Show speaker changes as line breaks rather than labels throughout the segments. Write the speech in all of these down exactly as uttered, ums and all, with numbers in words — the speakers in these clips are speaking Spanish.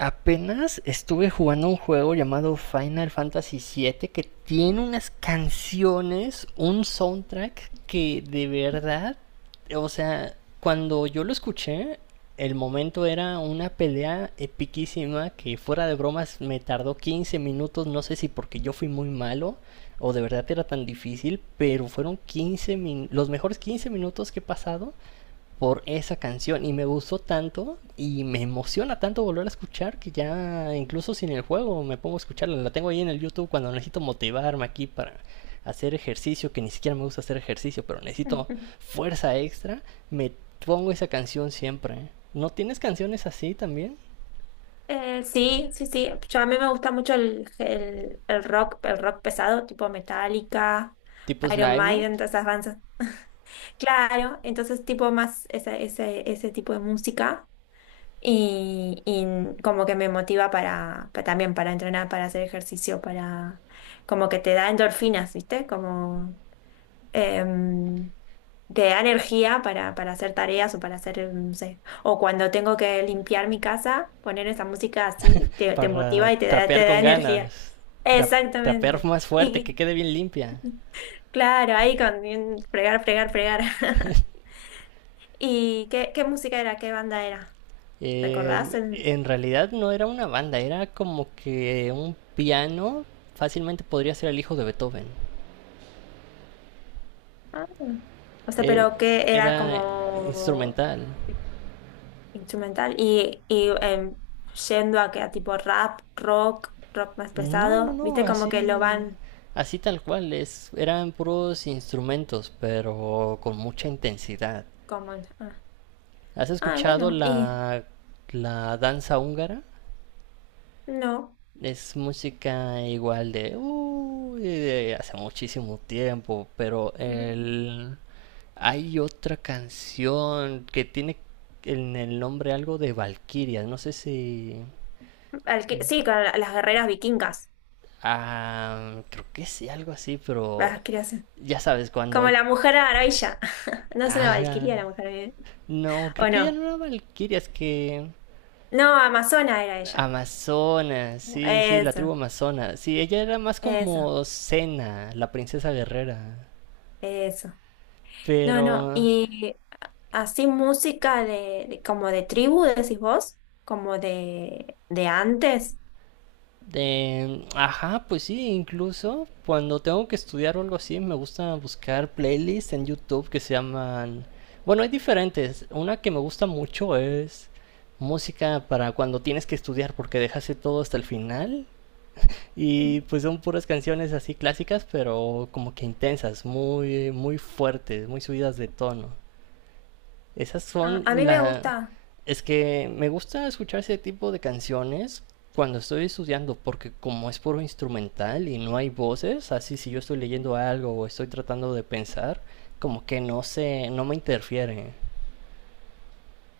Apenas estuve jugando un juego llamado Final Fantasy siete que tiene unas canciones, un soundtrack que de verdad, o sea, cuando yo lo escuché, el momento era una pelea epiquísima que fuera de bromas me tardó quince minutos, no sé si porque yo fui muy malo o de verdad era tan difícil, pero fueron quince min- los mejores quince minutos que he pasado por esa canción y me gustó tanto y me emociona tanto volver a escuchar que ya incluso sin el juego me pongo a escucharla. La tengo ahí en el YouTube cuando necesito motivarme aquí para hacer ejercicio, que ni siquiera me gusta hacer ejercicio, pero necesito
Ujú.
fuerza extra, me pongo esa canción siempre. ¿Eh? ¿No tienes canciones así también?
Eh, sí, sí, sí. Yo, a mí me gusta mucho el, el, el rock, el rock pesado, tipo Metallica,
Tipo
Iron
Slime
Maiden,
Note
todas esas bandas. Claro, entonces tipo más ese, ese, ese tipo de música y, y como que me motiva para, pa- también para entrenar, para hacer ejercicio, para como que te da endorfinas, ¿viste? Como em, Te da energía para, para hacer tareas o para hacer, no sé, o cuando tengo que limpiar mi casa, poner esa música así, te, te motiva
para
y te da, te
trapear
da
con
energía.
ganas, tra- trapear
Exactamente.
más fuerte, que
Y
quede bien limpia.
claro, ahí con fregar, fregar, fregar. ¿Y qué, qué música era? ¿Qué banda era? ¿Recordás?
Eh,
El-
en realidad no era una banda, era como que un piano fácilmente podría ser el hijo de Beethoven.
Ah. O sea,
Eh,
pero que era
Era
como
instrumental.
instrumental y, y em, yendo a que a tipo rap, rock, rock más
No, no,
pesado,
no,
viste como que lo
así,
van...
así tal cual. Es, eran puros instrumentos, pero con mucha intensidad.
Como, ah,
¿Has
ah,
escuchado
bueno, y
la, la danza húngara?
no.
Es música igual de, uy, de hace muchísimo tiempo, pero
Ujú.
el, hay otra canción que tiene en el nombre algo de valquirias, no sé si.
Al que- sí, con la- las guerreras vikingas,
Ah, creo que sí, algo así, pero
las creaciones.
ya sabes,
Como
cuando.
la mujer maravilla. No es una
Ah,
valquiria la mujer maravilla.
no,
¿O
creo que ya
no?
no era Valkyrias, que.
No, Amazona era ella.
Amazonas, sí, sí, la tribu
Eso,
Amazona. Sí, ella era más
eso,
como Cena, la princesa guerrera.
eso. No,
Pero.
no. Y así música de, de- como de tribu, decís vos, como de, de antes.
De, ajá, pues sí, incluso cuando tengo que estudiar o algo así, me gusta buscar playlists en YouTube que se llaman. Bueno, hay diferentes. Una que me gusta mucho es música para cuando tienes que estudiar porque dejaste todo hasta el final.
Ujú.
Y pues son puras canciones así clásicas, pero como que intensas, muy, muy fuertes, muy subidas de tono. Esas
Ah, a
son
mí me
la.
gusta.
Es que me gusta escuchar ese tipo de canciones cuando estoy estudiando, porque como es puro instrumental y no hay voces, así si yo estoy leyendo algo o estoy tratando de pensar, como que no se, no me interfiere.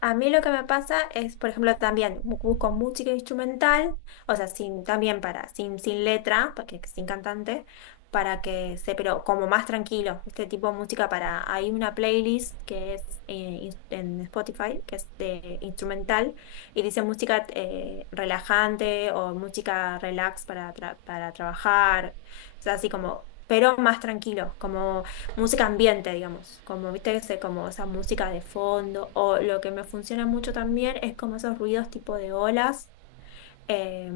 A mí lo que me pasa es, por ejemplo, también bu- busco música instrumental, o sea, sin, también para, sin, sin letra, porque sin cantante, para que se, pero como más tranquilo, este tipo de música para, hay una playlist que es eh, ins- en Spotify, que es de instrumental, y dice música eh, relajante o música relax para, tra- para trabajar, o sea, así como, pero más tranquilo, como música ambiente, digamos, como viste ese, como esa música de fondo, o lo que me funciona mucho también es como esos ruidos tipo de olas. Eh,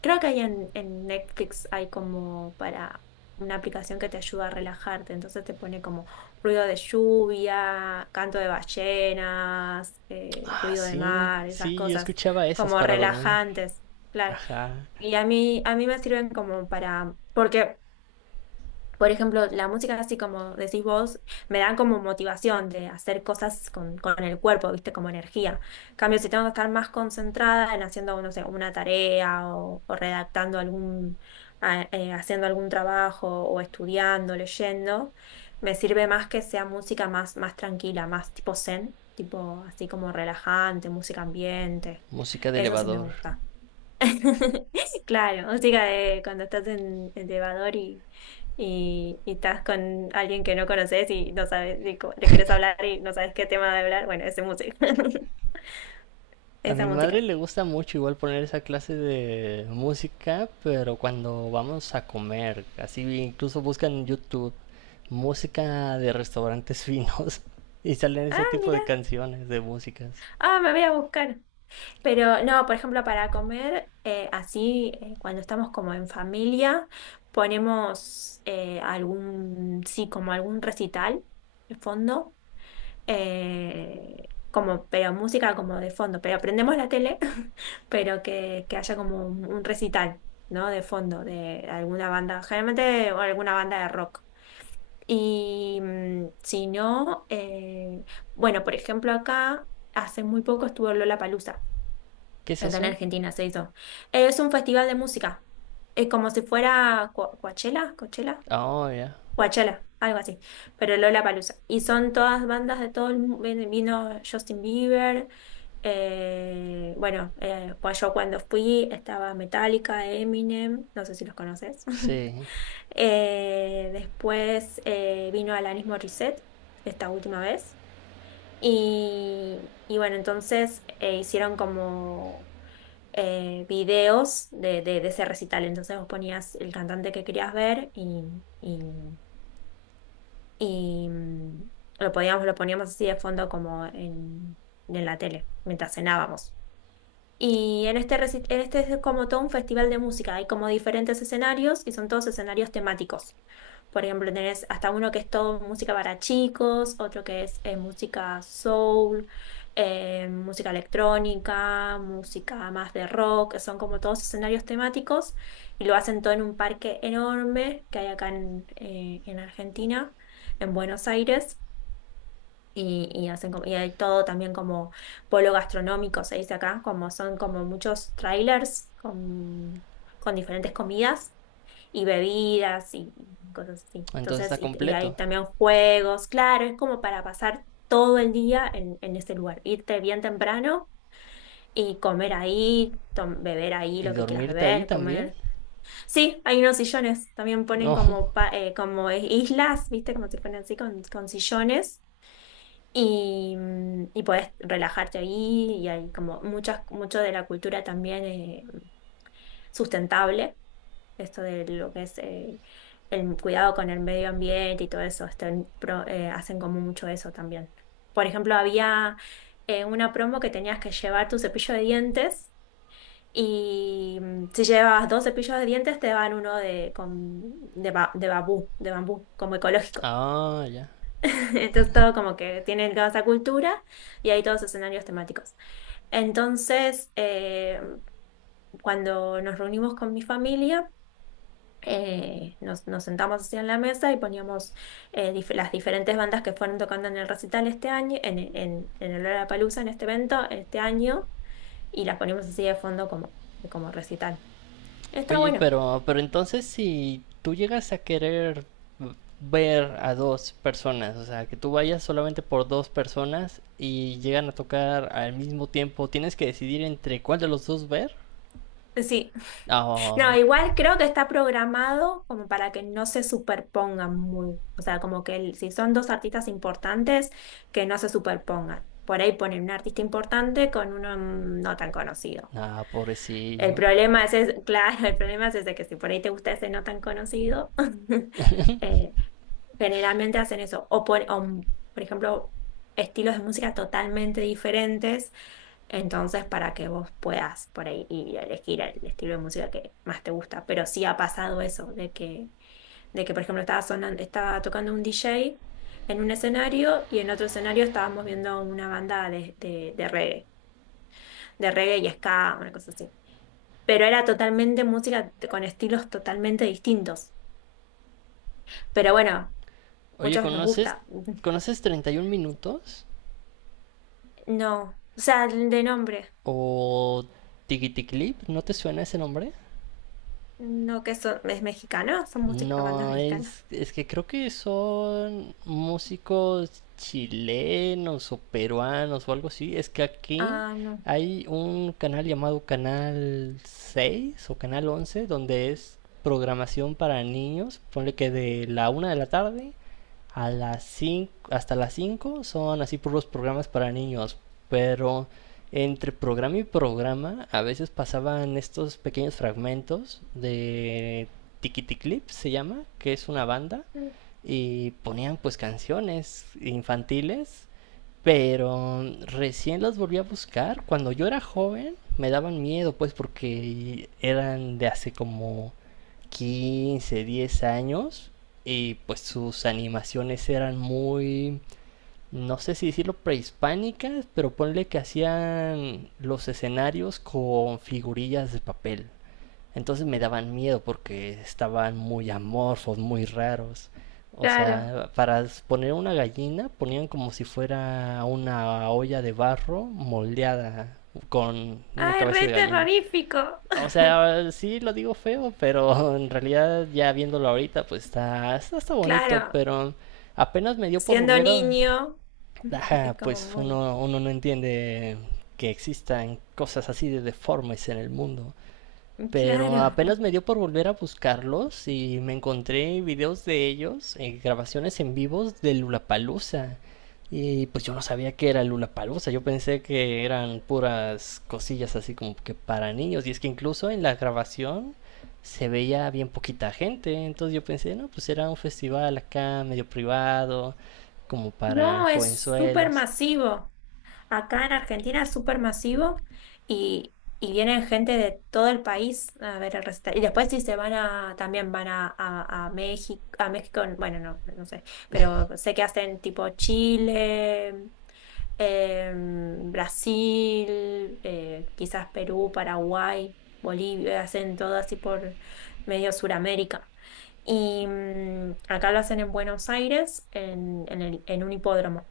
creo que hay en, en Netflix hay como para una aplicación que te ayuda a relajarte, entonces te pone como ruido de lluvia, canto de ballenas, eh,
Ah,
ruido de
sí,
mar, esas
sí, yo
cosas
escuchaba esas
como
para dormir.
relajantes, claro.
Ajá,
Y a mí, a mí me sirven como para, porque por ejemplo, la música, así como decís vos, me da como motivación de hacer cosas con, con el cuerpo, ¿viste? Como energía. En cambio, si tengo que estar más concentrada en haciendo, no sé, una tarea o, o redactando algún, a- eh, haciendo algún trabajo o estudiando, leyendo, me sirve más que sea música más, más tranquila, más tipo zen, tipo así como relajante, música ambiente.
música de
Eso sí me
elevador.
gusta. Claro, música de cuando estás en el elevador y, y, y estás con alguien que no conoces y no sabes, y co- le querés hablar y no sabes qué tema de hablar. Bueno, esa música.
A
Esa
mi madre
música.
le gusta mucho igual poner esa clase de música, pero cuando vamos a comer, así incluso buscan en YouTube música de restaurantes finos y salen ese
Ah,
tipo
mira.
de canciones, de músicas.
Ah, me voy a buscar. Pero no, por ejemplo, para comer, eh, así, eh, cuando estamos como en familia, ponemos eh, algún, sí, como algún recital de fondo eh, como, pero música como de fondo, pero prendemos la tele, pero que, que haya como un, un recital, ¿no? De fondo, de alguna banda, generalmente alguna banda de rock. Y mm, si no, eh, bueno, por ejemplo, acá hace muy poco estuvo Lollapalooza,
¿Qué es
acá en
eso?
Argentina se hizo. Es un festival de música, es como si fuera Co- Coachella, Coachella.
Oh, ya.
Coachella, algo así, pero Lollapalooza. Y son todas bandas de todo el mundo, vino Justin Bieber, eh, bueno, eh, pues yo cuando fui estaba Metallica, Eminem, no sé si los conoces.
Sí.
Eh, después eh, vino Alanis Morissette esta última vez. Y, y bueno, entonces eh, hicieron como eh, videos de, de- de ese recital. Entonces vos ponías el cantante que querías ver y, y y mm, lo podíamos, lo poníamos así de fondo como en, en la tele, mientras cenábamos. Y en este, reci- en este es como todo un festival de música, hay como diferentes escenarios y son todos escenarios temáticos. Por ejemplo, tenés hasta uno que es todo música para chicos, otro que es eh, música soul, eh, música electrónica, música más de rock, son como todos escenarios temáticos y lo hacen todo en un parque enorme que hay acá en, eh, en Argentina, en Buenos Aires y, y hacen como- y hay todo también como polo gastronómico, se dice acá, como son como muchos trailers con, con diferentes comidas y bebidas y, y cosas así.
Entonces
Entonces,
está
y, y hay
completo.
también juegos, claro, es como para pasar todo el día en, en ese lugar, irte bien temprano y comer ahí, tom- beber ahí
¿Y
lo que quieras
dormirte ahí
beber,
también?
comer. Sí, hay unos sillones, también ponen
No.
como, pa- eh, como islas, ¿viste? Como se ponen así con, con sillones y, mm, y puedes relajarte ahí y hay como muchas, mucho de la cultura también eh, sustentable, esto de lo que es eh, el cuidado con el medio ambiente y todo eso, están pro- eh, hacen como mucho eso también. Por ejemplo, había eh, una promo que tenías que llevar tu cepillo de dientes y mm, si llevabas dos cepillos de dientes te daban uno de, con, de, ba- de bambú, de bambú, como ecológico.
Ah, ya.
Entonces todo como que tiene toda esa cultura y hay todos escenarios temáticos. Entonces, eh, cuando nos reunimos con mi familia, eh, nos, nos sentamos así en la mesa y poníamos eh, dif- las diferentes bandas que fueron tocando en el recital este año, en, en, en el Lollapalooza, en este evento, este año, y las poníamos así de fondo como, como recital. Está
Oye,
bueno.
pero, pero entonces si tú llegas a querer ver a dos personas, o sea, que tú vayas solamente por dos personas y llegan a tocar al mismo tiempo, tienes que decidir entre cuál de los dos ver.
Sí.
Ah,
No, igual creo que está programado como para que no se superpongan muy, o sea, como que el- si son dos artistas importantes, que no se superpongan. Por ahí ponen un artista importante con uno mm, no tan conocido.
ah,
El
pobrecillo.
problema es, es- claro, el problema es ese que si por ahí te gusta ese no tan conocido, eh, generalmente hacen eso. O por, o, mm, por ejemplo, estilos de música totalmente diferentes entonces, para que vos puedas por ahí ir elegir el estilo de música que más te gusta. Pero sí ha pasado eso, de que, de que por ejemplo, estaba sonando, estaba tocando un D J en un escenario y en otro escenario estábamos viendo una banda de, de, de reggae, de reggae, y ska, una cosa así. Pero era totalmente música t- con estilos totalmente distintos. Pero bueno,
Oye,
muchos nos
¿conoces,
gusta.
¿conoces 31 minutos?
No, o sea, el de nombre,
¿O Tiki Clip? ¿No te suena ese nombre?
no que son, es mexicano, son música, bandas
No,
mexicanas.
es, es que creo que son músicos chilenos o peruanos o algo así. Es que aquí
Ah, no.
hay un canal llamado Canal seis o Canal once donde es programación para niños. Ponle que de la una de la tarde a las cinco, hasta las cinco son así puros programas para niños. Pero entre programa y programa a veces pasaban estos pequeños fragmentos de Tiquiticlip se llama, que es una banda, y ponían pues canciones infantiles, pero recién las volví a buscar. Cuando yo era joven me daban miedo pues porque eran de hace como quince diez años y pues sus animaciones eran muy, no sé si decirlo prehispánicas, pero ponle que hacían los escenarios con figurillas de papel. Entonces me daban miedo porque estaban muy amorfos, muy raros. O
Claro.
sea, para poner una gallina ponían como si fuera una olla de barro moldeada con una
Ay,
cabeza
re
de gallina.
terrorífico.
O sea, sí lo digo feo, pero en realidad ya viéndolo ahorita pues está, está, está bonito,
Claro,
pero apenas me dio por
siendo
volver a.
niño,
Ajá,
es como
pues
muy...
uno, uno no entiende que existan cosas así de deformes en el mundo. Pero
Claro.
apenas me dio por volver a buscarlos y me encontré videos de ellos, eh, grabaciones en vivos de Lulapalooza. Y pues yo no sabía que era Lulapalooza, yo pensé que eran puras cosillas así como que para niños. Y es que incluso en la grabación se veía bien poquita gente, entonces yo pensé, no, pues era un festival acá medio privado, como para
No, es súper
jovenzuelos.
masivo. Acá en Argentina es súper masivo y, y vienen gente de todo el país a ver el recital. Y después si se van a, también van a, a, a México, a México, bueno, no, no sé, pero sé que hacen tipo Chile, em, Brasil, eh, quizás Perú, Paraguay, Bolivia, hacen todo así por medio Suramérica. Y mm, acá lo hacen en Buenos Aires, en, en el- en un hipódromo.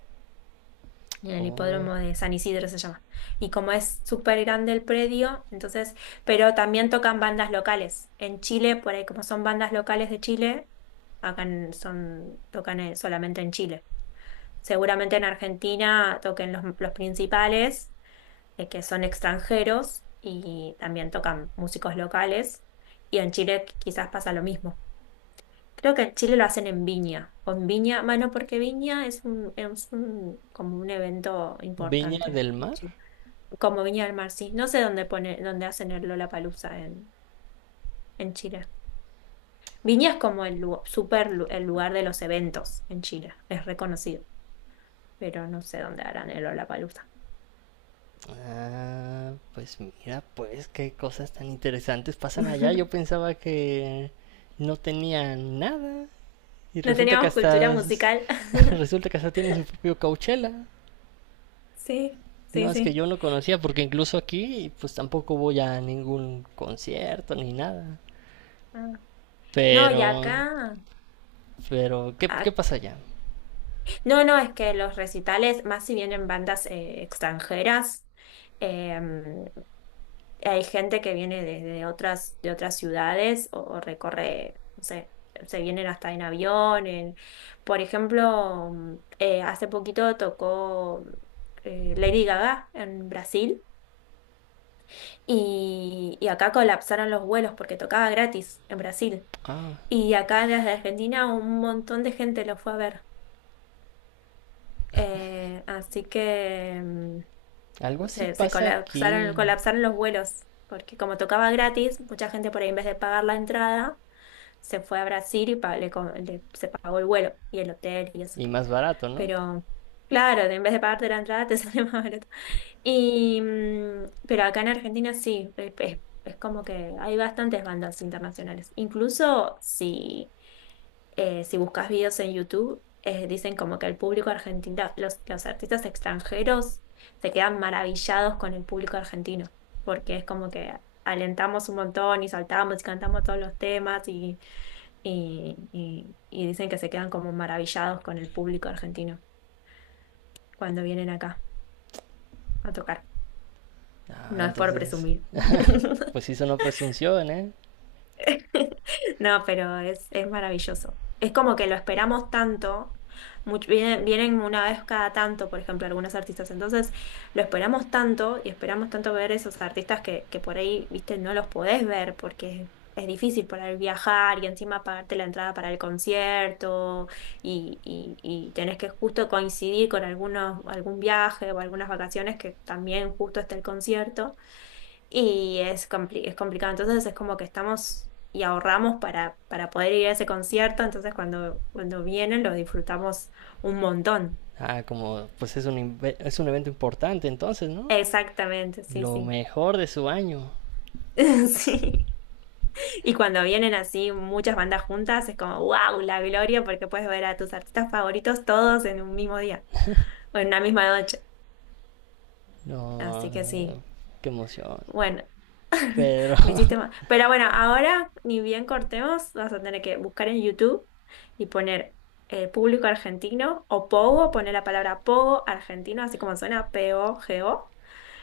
En el
Oh,
hipódromo de San Isidro se llama. Y como es súper grande el predio, entonces, pero también tocan bandas locales. En Chile, por ahí como son bandas locales de Chile, acá en- son, tocan eh, solamente en Chile. Seguramente en Argentina toquen los, los principales, eh, que son extranjeros, y también tocan músicos locales. Y en Chile qu- quizás pasa lo mismo. Creo que en Chile lo hacen en Viña, o en Viña, bueno, porque Viña es un, es un, como un evento
Viña
importante,
del
en
Mar.
Chile. Como Viña del Mar, sí. No sé dónde pone, dónde hacen el Lollapalooza en, en Chile. Viña es como el lu- super lu- el lugar de los eventos en Chile, es reconocido, pero no sé dónde harán el Lollapalooza.
Ah, pues mira, pues qué cosas tan interesantes pasan allá. Yo pensaba que no tenía nada y
No
resulta que
teníamos cultura
hasta s-
musical.
resulta que hasta tiene su propio Coachella.
Sí,
No
sí,
es que
sí.
yo no conocía porque incluso aquí pues tampoco voy a ningún concierto ni nada.
Ah. No, y
Pero
acá,
pero ¿qué qué pasa allá?
no, no, es que los recitales, más si vienen bandas eh, extranjeras, em, hay gente que viene de, de otras, de otras ciudades o, o recorre, no sé, se vienen hasta en avión. en- por ejemplo, mm, eh, hace poquito tocó eh, Lady Gaga en Brasil y, y acá colapsaron los vuelos porque tocaba gratis en Brasil.
Ah,
Y acá desde Argentina un montón de gente lo fue a ver. Eh, así que... mm,
algo así
se, se
pasa
colapsaron,
aquí
colapsaron los vuelos, porque como tocaba gratis, mucha gente por ahí en vez de pagar la entrada, se fue a Brasil y pa- le co- le- se pagó el vuelo y el hotel y eso.
y más barato, ¿no?
Pero claro, en vez de pagarte la entrada, te sale más barato y, mm, pero acá en Argentina sí, es, es- es como que hay bastantes bandas internacionales. Incluso si, eh, si buscas videos en YouTube, eh, dicen como que el público argentino, los, los artistas extranjeros se quedan maravillados con el público argentino, porque es como que alentamos un montón y saltamos y cantamos todos los temas y, y, y y dicen que se quedan como maravillados con el público argentino cuando vienen acá a tocar.
Ah,
No es por
entonces
presumir.
pues sí sonó presunción, ¿eh?
No, pero es, es maravilloso. Es como que lo esperamos tanto. much- vienen, vienen una vez cada tanto, por ejemplo, algunos artistas. Entonces, lo esperamos tanto y esperamos tanto ver esos artistas que, que por ahí, viste, no los podés ver porque es difícil por ahí viajar y encima pagarte la entrada para el concierto y, y, y tenés que justo coincidir con algunos, algún viaje o algunas vacaciones que también justo está el concierto. Y es compli- es complicado. Entonces es como que estamos y ahorramos para, para poder ir a ese concierto. Entonces cuando, cuando vienen lo disfrutamos un montón.
Ah, como pues es un, inve- es un evento importante entonces, ¿no?
Exactamente, sí,
Lo
sí.
mejor de su año.
Sí. Y cuando vienen así muchas bandas juntas, es como, wow, la gloria, porque puedes ver a tus artistas favoritos todos en un mismo día o en una misma noche. Así que sí.
No, qué emoción.
Bueno,
Pero
me hiciste mal. Pero bueno, ahora ni bien cortemos, vas a tener que buscar en YouTube y poner eh, público argentino o Pogo, poner la palabra Pogo argentino, así como suena P O G O,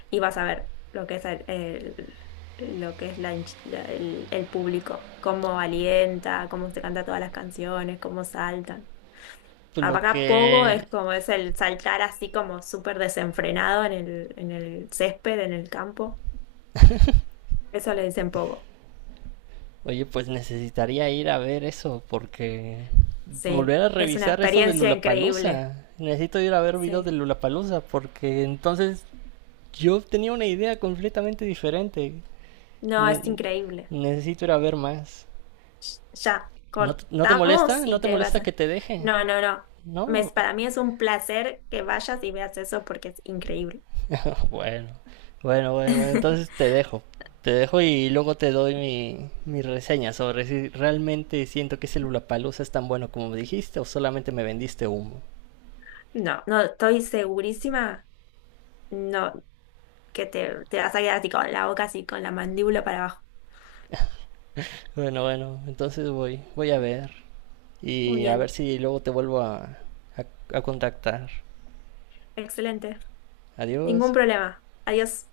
y vas a ver lo que es el, el- lo que es la hinch- la- el, el público, cómo alienta, cómo se canta todas las canciones, cómo saltan.
pues lo
Acá Pogo es
que.
como es el saltar así como súper desenfrenado en el, en el césped, en el campo. Eso le dicen Pogo.
Oye, pues necesitaría ir a ver eso porque.
Sí,
Volver a
es una
revisar eso de
experiencia increíble.
Lulapalooza. Necesito ir a ver videos
Sí,
de Lulapalooza porque entonces yo tenía una idea completamente diferente.
no, es
Ne-
increíble.
Necesito ir a ver más.
Ya,
¿No, te- ¿No te molesta?
cortamos
¿No
y
te
te vas
molesta que
a...
te deje?
No, no, no. Me
No,
es- para mí es un placer que vayas y veas eso porque es increíble.
bueno, bueno, bueno, bueno, entonces te dejo. Te dejo y luego te doy mi, mi reseña sobre si realmente siento que Palusa es tan bueno como me dijiste o solamente me vendiste humo.
No, no, estoy segurísima, no, que te, te vas a quedar así con la boca, así con la mandíbula para abajo.
Bueno, bueno, entonces voy, voy a ver
Muy
y a ver
bien,
si luego te vuelvo a, a, a contactar.
excelente. Ningún
Adiós.
problema. Adiós.